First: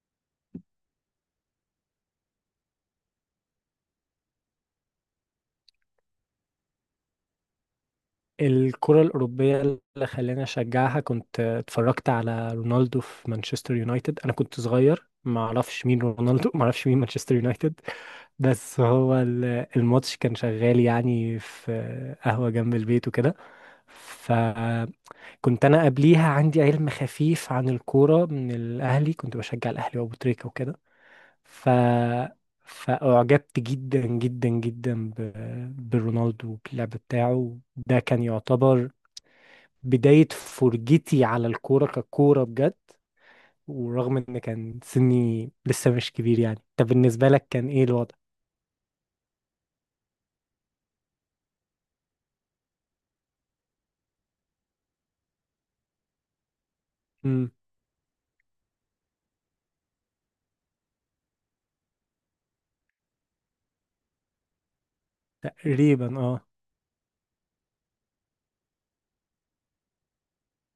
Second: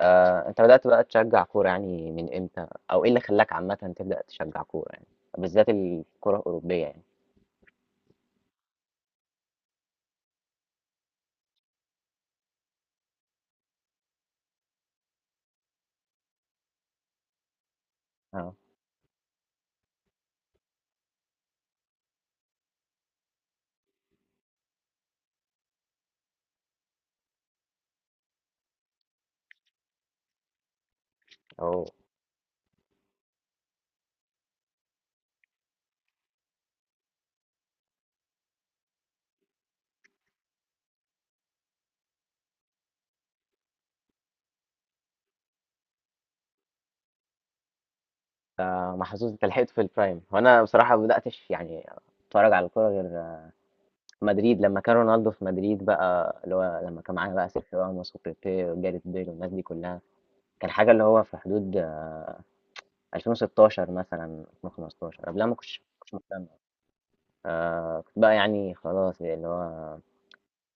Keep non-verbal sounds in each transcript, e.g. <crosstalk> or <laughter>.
انت بدأت بقى تشجع كورة يعني من امتى او ايه اللي خلاك عامة تبدأ تشجع كورة يعني بالذات الكورة الأوروبية يعني. الكرة الأوروبية اللي خلاني أشجعها، كنت اتفرجت على رونالدو في مانشستر يونايتد. أنا كنت صغير، ما أعرفش مين رونالدو، ما أعرفش مين مانشستر يونايتد. اه. بس هو الماتش كان شغال يعني في قهوة جنب البيت وكده. فكنت أنا قبليها عندي علم خفيف عن الكورة من الأهلي، كنت بشجع الأهلي وأبو تريكة وكده. ف او فأعجبت جدا جدا جدا برونالدو وباللعب بتاعه. ده كان يعتبر بداية فرجتي على الكورة ككورة بجد. ورغم ان كان سني لسه مش كبير يعني. طب بالنسبة لك كان ايه الوضع؟ محظوظ انت لحقت في البرايم، وانا بصراحة ما بدأتش يعني اتفرج على الكورة غير مدريد لما كان رونالدو في مدريد بقى، اللي هو لما كان معانا بقى امم. سيرخيو راموس وبيبي وجاريث بيل والناس دي كلها. كان حاجة اللي هو في حدود 2016 مثلا، 2015 قبلها ما كنتش تقريبا اه. مهتم. آه، كنت بقى يعني خلاص يعني اللي هو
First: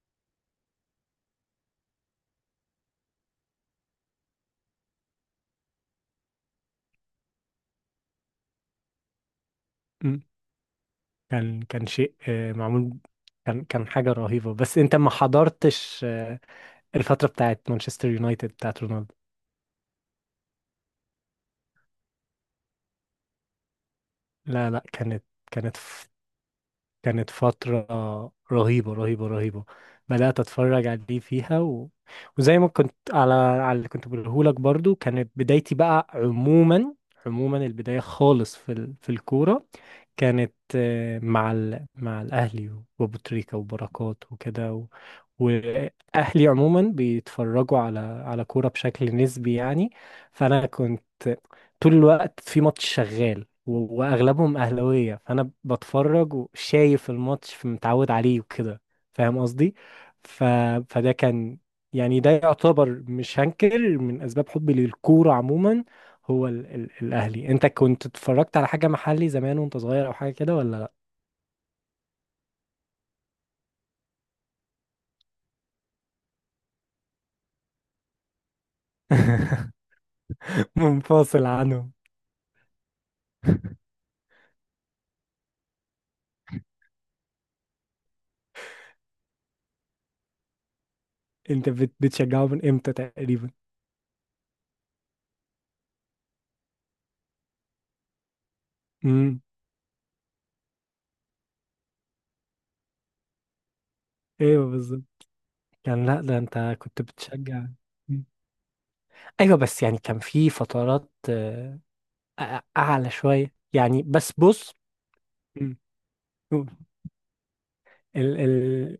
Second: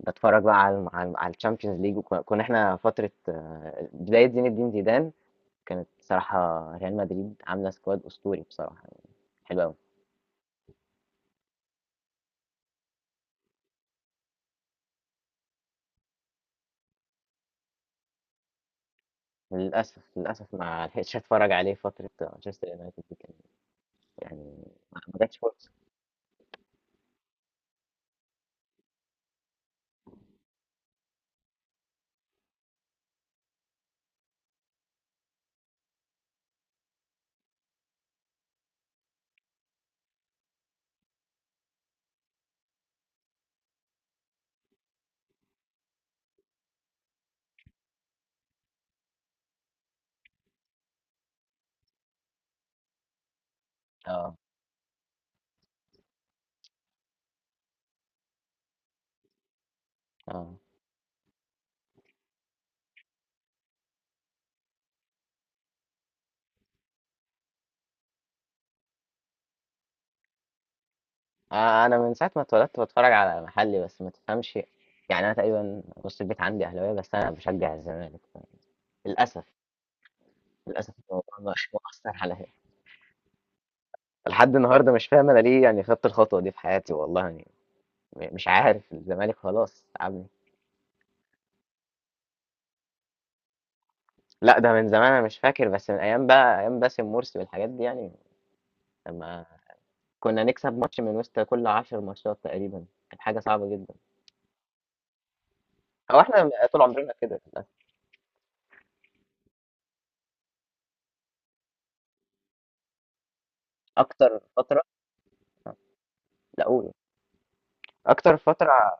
بتفرج بقى على على الشامبيونز ليج، وكنا احنا فتره بدايه زين الدين زيدان كانت بصراحه، ريال مدريد عامله سكواد اسطوري بصراحه يعني، حلو قوي. مم. كان شيء معمول. كان حاجة رهيبة. بس انت ما حضرتش الفترة بتاعت مانشستر يونايتد بتاعت رونالدو. للاسف للاسف ما لحقتش اتفرج عليه، فتره مانشستر يونايتد دي كانت يعني، لا لا، ما جاتش فرصه. كانت كانت فترة رهيبة رهيبة رهيبة. بدأت أتفرج عليه فيها وزي ما كنت على اللي كنت بقولهولك برضو. كانت بدايتي بقى عموما، عموما البداية خالص في الكورة. كانت مع الأهلي وأبو تريكة وبركات وكده. وأهلي عموما بيتفرجوا على كورة بشكل نسبي يعني. فأنا كنت طول الوقت في ماتش شغال، و- اه. واغلبهم اهلاويه، فانا بتفرج وشايف الماتش فمتعود عليه وكده. فاهم قصدي؟ ف... اه. فده كان، يعني ده يعتبر مش هنكر من اسباب حبي للكوره عموما. هو الاهلي. انت كنت اتفرجت على حاجه محلي زمان وانت صغير او حاجه كده ولا لا؟ انا من ساعه ما اتولدت بتفرج على محلي بس ما تفهمش، يعني انا تقريبا نص البيت عندي اهلاويه بس انا بشجع الزمالك للاسف. <laughs> للاسف الموضوع ده منفصل عنهم. مؤثر عليا، لحد النهارده مش فاهم انا ليه يعني خدت الخطوه دي في حياتي، والله يعني مش عارف، الزمالك خلاص تعبني. انت بتشجعه من امتى تقريبا؟ لا ده من زمان انا مش فاكر، بس من ايام بقى ايام باسم مرسي والحاجات دي يعني، امم. لما كنا نكسب ماتش من وسط كل عشر ماتشات تقريبا، كانت حاجة صعبة جدا. ايوه بالظبط. كان، او لا ده احنا انت طول كنت عمرنا كده للأسف. بتشجع. مم. ايوه، بس يعني كان في فترات اعلى شويه يعني. بس اكتر بص. فترة. مم. لا قول. ال اكتر فترة. ال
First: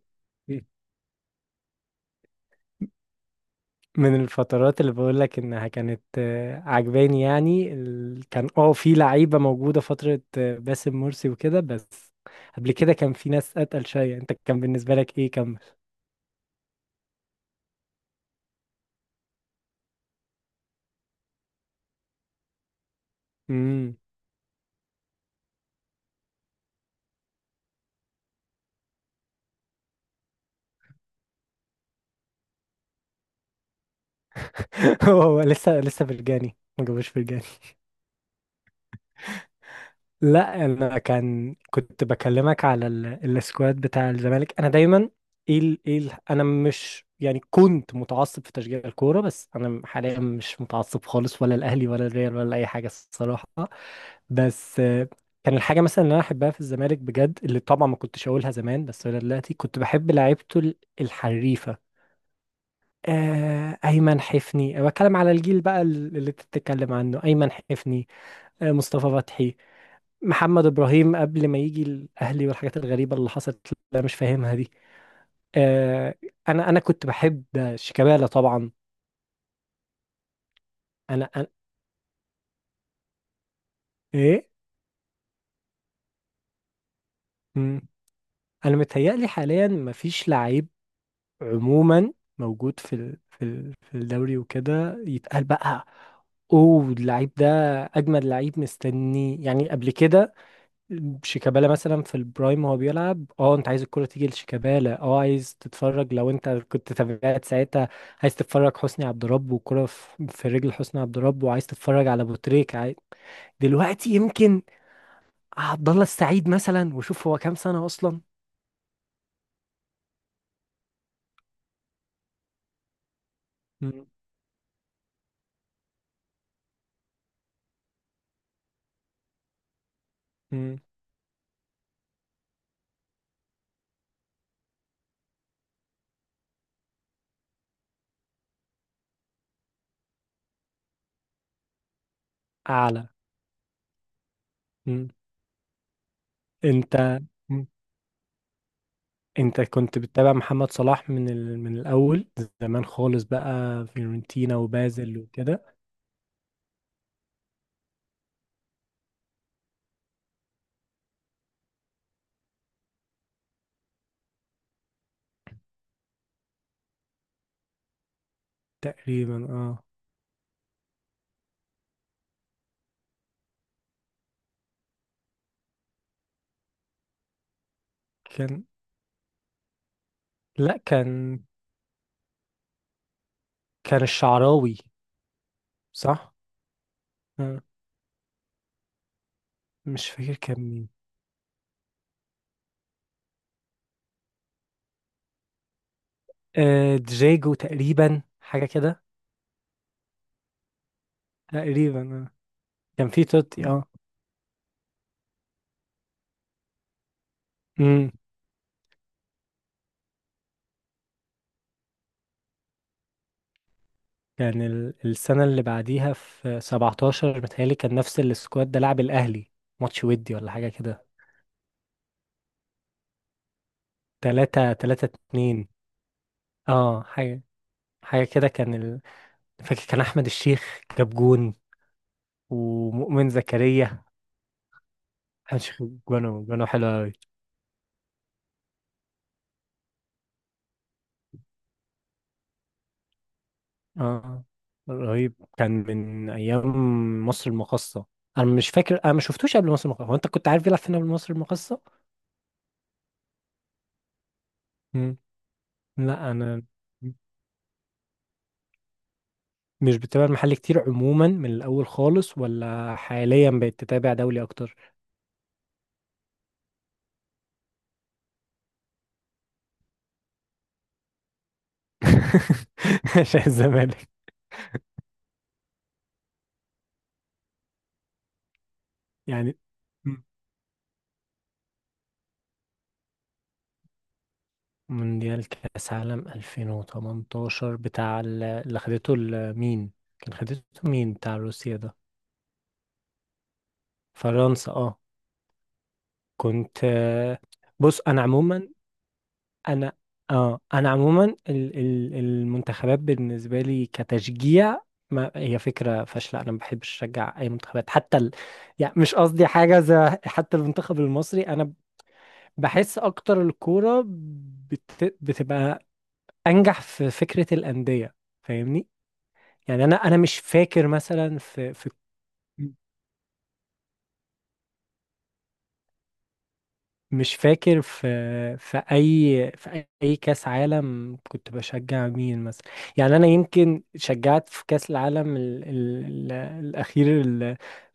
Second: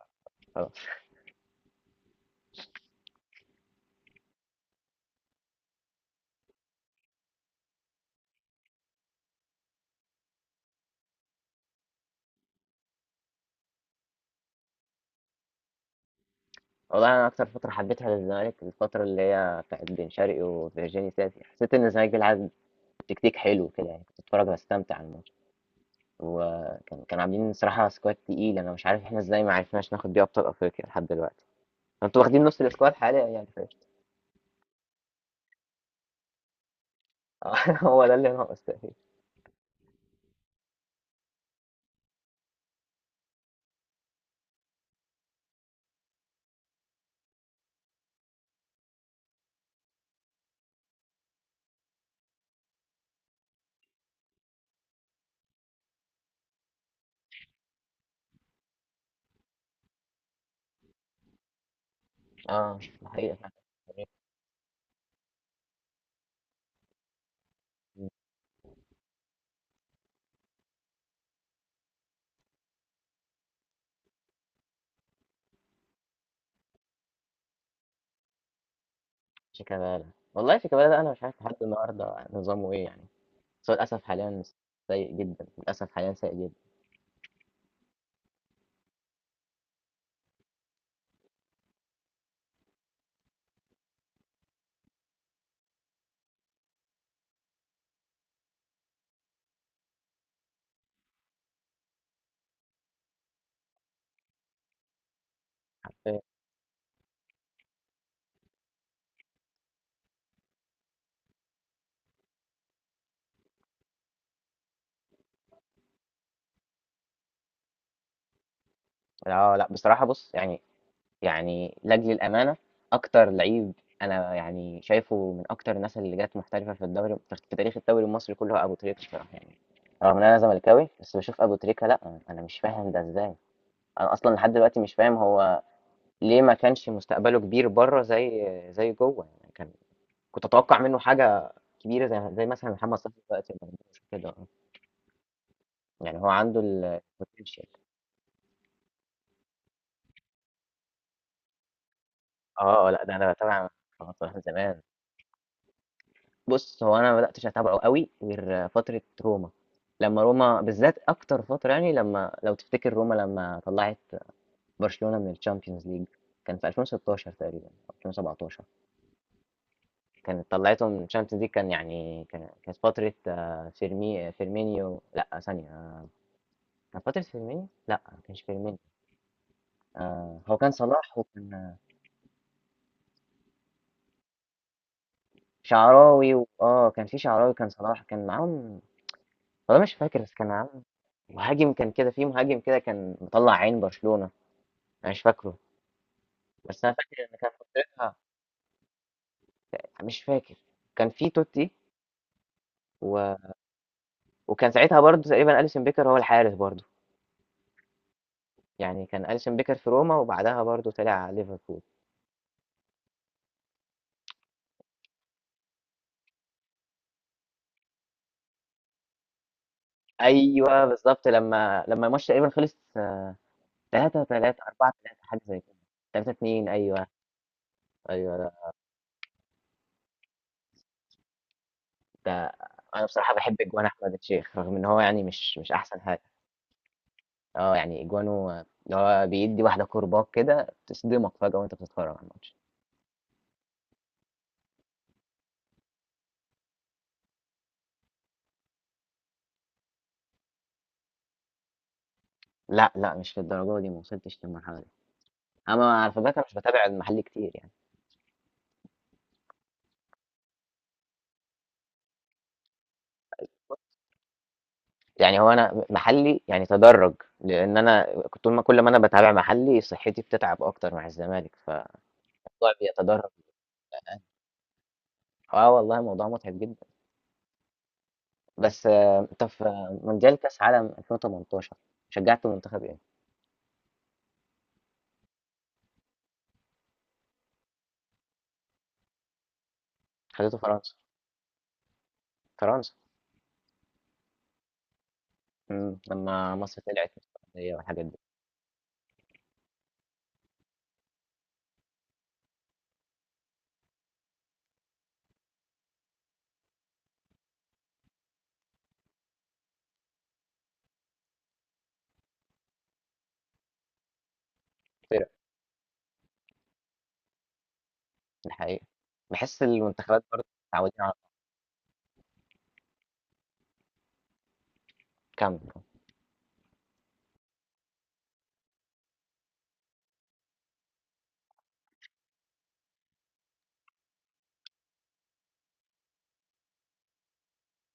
مم. آه. من الفترات اللي بقول لك انها كانت عجباني يعني. كان اه في لعيبه موجوده فتره باسم مرسي وكده بس، قبل كده كان في ناس اتقل شويه. انت كان بالنسبه لك ايه؟ كمل. والله انا اكتر فترة حبيتها للزمالك الفترة اللي هي بتاعت بن شرقي وفيرجيني ساسي، حسيت ان الزمالك بيلعب تكتيك حلو كده امم. يعني، كنت اتفرج واستمتع على الماتش. وكان عاملين صراحة سكواد تقيل، انا مش عارف احنا ازاي ما عرفناش ناخد بيه ابطال افريقيا لحد دلوقتي، انتوا واخدين نص السكواد حاليا يعني، فاهم؟ <laughs> هو هو لسه لسه فرجاني، ما جابوش فرجاني. آه، <laughs> هو ده اللي ناقص تقريبا. لا انا كنت بكلمك على السكواد بتاع الزمالك، انا دايما انا مش يعني كنت متعصب في تشجيع الكوره، بس انا حاليا مش متعصب خالص، ولا الاهلي ولا الريال ولا اي حاجه الصراحه. بس كان الحاجه مثلا اللي انا احبها في الزمالك بجد، اللي طبعا ما كنتش اقولها زمان بس ولا دلوقتي، كنت بحب لعيبته الحريفه. اه ده حقيقة فعلا. ايمن حفني. أنا بتكلم على الجيل بقى اللي انت بتتكلم عنه، ايمن حفني، مصطفى فتحي، محمد ابراهيم، قبل ما يجي الاهلي والحاجات الغريبه اللي حصلت اللي انا مش فاهمها دي. آه. انا كنت بحب شيكابالا طبعا. شيكابالا. والله شيكابالا ده انا مش انا, عارف أنا لحد النهارده نظامه ايه يعني، بس هو للاسف حاليا ايه. سيء جدا، للاسف حاليا سيء جدا. مم. انا متهيألي حاليا مفيش لعيب عموما موجود في الدوري وكده يتقال بقى. اوه، اللعيب ده اجمد لعيب مستني يعني قبل كده. شيكابالا مثلا في البرايم وهو بيلعب، اه انت عايز الكرة تيجي لشيكابالا، اه عايز تتفرج حرفيا. لو انت كنت تابعت ساعتها. عايز تتفرج حسني عبد رب والكرة في رجل حسني عبد رب، وعايز تتفرج على ابو تريكة. دلوقتي يمكن عبد الله السعيد مثلا، وشوف هو كام سنة اصلا. اه لا بصراحه بص يعني، يعني لاجل الامانه، اكتر لعيب مم. انا يعني شايفه من اكتر الناس اللي جت محترفه في الدوري، في تاريخ الدوري المصري كله، هو ابو تريكه بصراحه يعني، رغم ان انا مم. زملكاوي بس بشوف ابو تريكه، لا انا مش فاهم ده ازاي. انا اصلا لحد دلوقتي مش فاهم هو ليه ما كانش مستقبله كبير بره زي زي جوه يعني، كان كنت اتوقع منه حاجه كبيره زي زي مثلا محمد اعلى. صلاح دلوقتي، ما عندوش كده آه. مم. يعني هو عنده انت. البوتنشال. مم. انت كنت بتتابع محمد صلاح من الاول، زمان اه لا ده خالص انا بتابع بقى محمد صلاح من فيورنتينا زمان. وبازل وكده؟ بص هو انا ما بداتش اتابعه قوي غير فتره روما، لما روما بالذات اكتر فتره يعني، لما لو تفتكر روما لما طلعت برشلونه من الشامبيونز ليج، كان في 2016 تقريبا او 2017، تقريبا اه. كانت طلعته من الشامبيونز ليج كان يعني، كان كانت فترة فيرمينيو، لا ثانية، كان فترة فيرمينيو، لا ما كانش كان، فيرمينيو، هو كان لا، صلاح كان وكان كان الشعراوي، شعراوي صح؟ اه كان في شعراوي، آه، كان صلاح كان معاهم. والله مش مش فاكر بس فاكر كان كان معاهم مين. مهاجم كان كده، في مهاجم كده كان مطلع عين برشلونة، انا مش فاكره. بس انا فاكر ان كان دجاجو فترتها، تقريبا، حاجة كده. مش فاكر، كان في توتي تقريبا آه. كان في و... توتي. اه. وكان ساعتها برضو تقريبا اليسون بيكر هو الحارس برضو، امم. يعني كان اليسون بيكر في روما وبعدها برضو طلع على ليفربول. كان السنة اللي بعديها في 17 متهيألي، كان نفس السكواد ده لعب الأهلي ماتش ودي ولا حاجة أيوه كده. بالضبط، لمّا الماتش تقريبا خلص 3-3، تلاتة، تلاتة 4-3 حاجة زي اتنين. كده، 3-2، اه، أيوه، حاجة أيوه كده لأ كان فاكر كان أحمد الشيخ جاب جون ده أنا ومؤمن بصراحة باحب أجوان زكريا. أحمد الشيخ، رغم إن هو يعني مش أحمد مش الشيخ أحسن حاجة، جونه، جونه حلو أوي. آه يعني أجوانه اللي هو بيدّي واحدة كورباك كده تصدمك فجأة وأنت بتتفرج على الماتش. اه، رهيب كان من ايام مصر المقاصة. انا مش فاكر، انا ما شفتوش قبل مصر المقاصة. هو انت كنت عارف يلعب فين قبل مصر المقاصة؟ لأ، لأ مش للدرجة دي، ما وصلتش للمرحلة دي. مم. أنا على فكرة لا انا مش انا باتابع المحلي كتير يعني، مش بتابع المحل كتير عموما من الاول خالص، ولا حاليا بقيت تتابع دولي اكتر. يعني هو أنا محلي يعني تدرّج، لإن أنا كنت طول ما كل ما أنا باتابع محلي صحتي بتتعب أكتر مع الزمالك، فالموضوع <laughs> بيتدرج. عشان الزمالك اه والله موضوع متعب جدا. بس انت يعني. في مم. مونديال كاس عالم 2018 شجعت منتخب ايه؟ مونديال كاس عالم 2018، بتاع اللي خدته مين؟ كان خدته خدته فرنسا. مين بتاع روسيا ده؟ فرنسا. فرنسا اه. مم. لما كنت مصر طلعت من السعودية بص والحاجات دي. انا عموما، انا اه انا عموما المنتخبات بالنسبه لي كتشجيع، ما هي فكره فاشله. انا ما بحبش اشجع اي منتخبات، حتى يعني مش قصدي حاجه زي، حتى المنتخب المصري انا بحس اكتر الكوره فرق. بتبقى انجح في فكره الانديه، الحقيقة فاهمني؟ بحس يعني انا المنتخبات مش برضه فاكر متعودين على. مثلا في في كم. مش فاكر في اي كاس عالم كنت بشجع مين مثلا. يعني انا يمكن شجعت في كاس العالم ال ال ال الاخير، ال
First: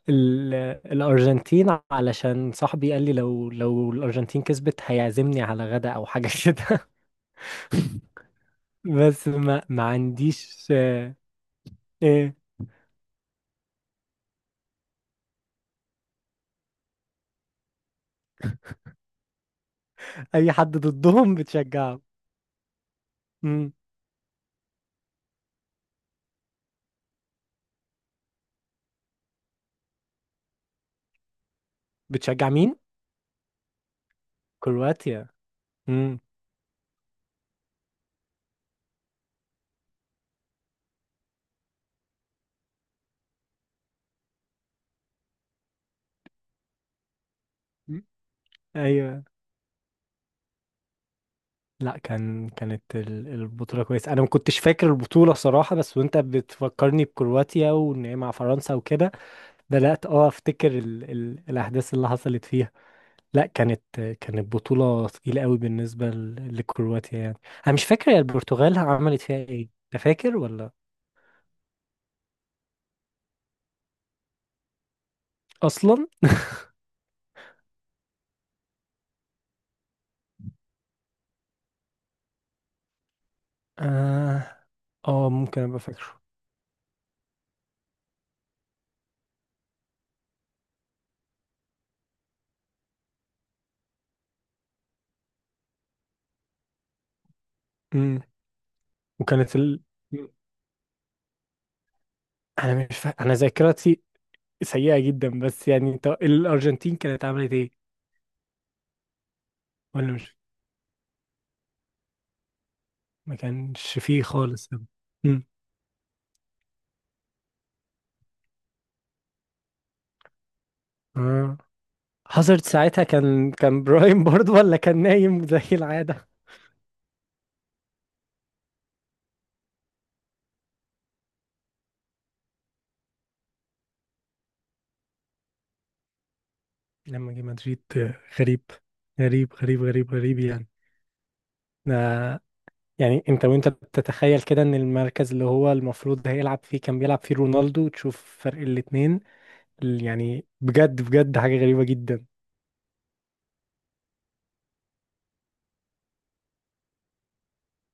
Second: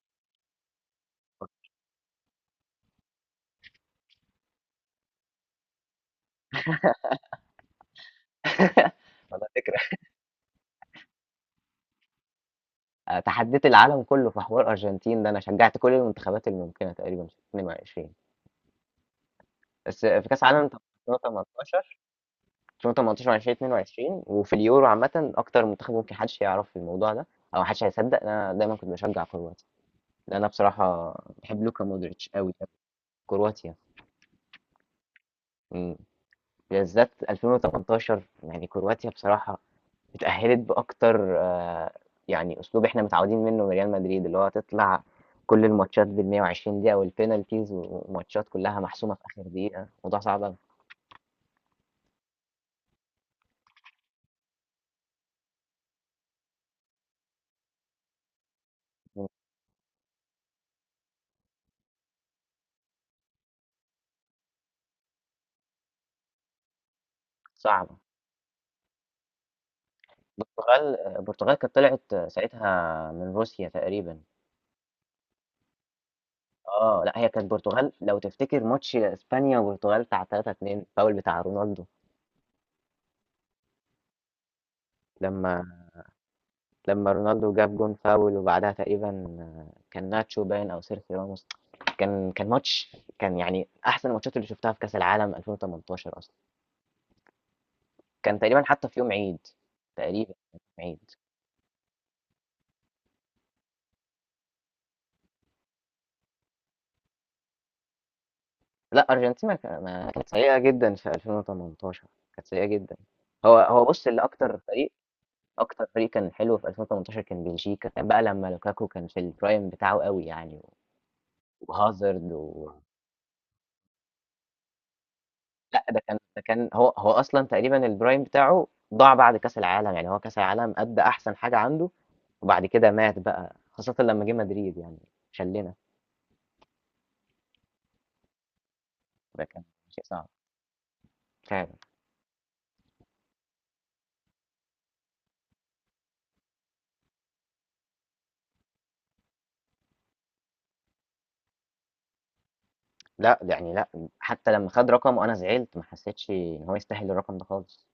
ال الارجنتين، علشان صاحبي قال لي لو الارجنتين كسبت هيعزمني على غدا او حاجه <laughs> كده. بس والله ما فكرة. ما عنديش إيه. <laughs> تحديت العالم كله في حوار الأرجنتين ده، أنا شجعت كل المنتخبات الممكنة تقريبا في 22، بس في كأس اي عالم حد ضدهم 2018، بتشجعه؟ 2018، امم. 2022 وفي اليورو، عامة أكتر منتخب ممكن حدش يعرف الموضوع ده أو محدش هيصدق، أنا دايما كنت بشجع كروات. لا، انا بصراحه بحب لوكا مودريتش بتشجع قوي قوي. مين؟ كرواتيا. كرواتيا. مم. امم. بالذات 2018 يعني كرواتيا بصراحه اتاهلت باكتر يعني اسلوب احنا متعودين منه من ريال مدريد، اللي هو تطلع كل الماتشات بال 120 دقيقه والبينالتيز، وماتشات كلها محسومه في ايوه، اخر دقيقه، موضوع صعب. لا كانت البطولة كويسة. أنا ما كنتش فاكر البطولة صراحة، بس وأنت بتفكرني بكرواتيا وإن هي مع فرنسا وكده، مم. بدأت أفتكر ال ال الأحداث اللي حصلت فيها. لا كانت بطولة تقيلة قوي بالنسبة لكرواتيا يعني. أنا مش صعب. فاكر، هي البرتغال عملت فيها إيه؟ أنت فاكر ولا؟ البرتغال، البرتغال كانت طلعت ساعتها من روسيا تقريبا. أصلا. اه لا هي كانت البرتغال لو تفتكر ماتش اسبانيا والبرتغال بتاع 3-2، فاول بتاع رونالدو، آه. آه، ممكن لما أبقى فاكره. لما رونالدو جاب جون فاول وبعدها تقريبا، كان ناتشو باين او سيرخيو راموس، كان كان ماتش كان يعني احسن الماتشات اللي شفتها في كاس العالم 2018 اصلا، أمم. كان تقريبا حتى في يوم عيد، وكانت مم. تقريبا كان في يوم عيد. أنا مش فاكر، أنا ذاكرتي سيئة جدا. بس يعني أنت الأرجنتين كانت عملت إيه؟ لا ارجنتينا ما ولا كانت مش، سيئه جدا في 2018، كانت سيئه جدا. ما هو كانش بص فيه اللي اكتر خالص. فريق، امم. اكتر فريق كان حلو في 2018 كان بلجيكا بقى، لما لوكاكو كان في البرايم بتاعه قوي يعني، اه، وهازارد. هازارد ساعتها كان برايم برضه، ولا كان نايم زي لأ ده كان، العادة؟ ده كان، هو أصلًا تقريبًا الprime بتاعه ضاع بعد كاس العالم، يعني هو كاس العالم أدّى أحسن حاجة عنده، وبعد كده مات بقى، خاصةً لمّا جه مدريد يعني، شلّنا. لما جه مدريد غريب، غريب ده كان غريب شيء غريب صعب غريب يعني. فعلًا. آه، يعني انت وانت بتتخيل كده ان المركز اللي هو المفروض هيلعب فيه كان بيلعب فيه رونالدو، تشوف فرق الاتنين. يعني بجد بجد حاجة غريبة جدا. لأ، ده يعني لأ، حتى لمّا خَد رقم وأنا زعلت، ما حسيتش إن هو يستاهل الرقم ده خالص.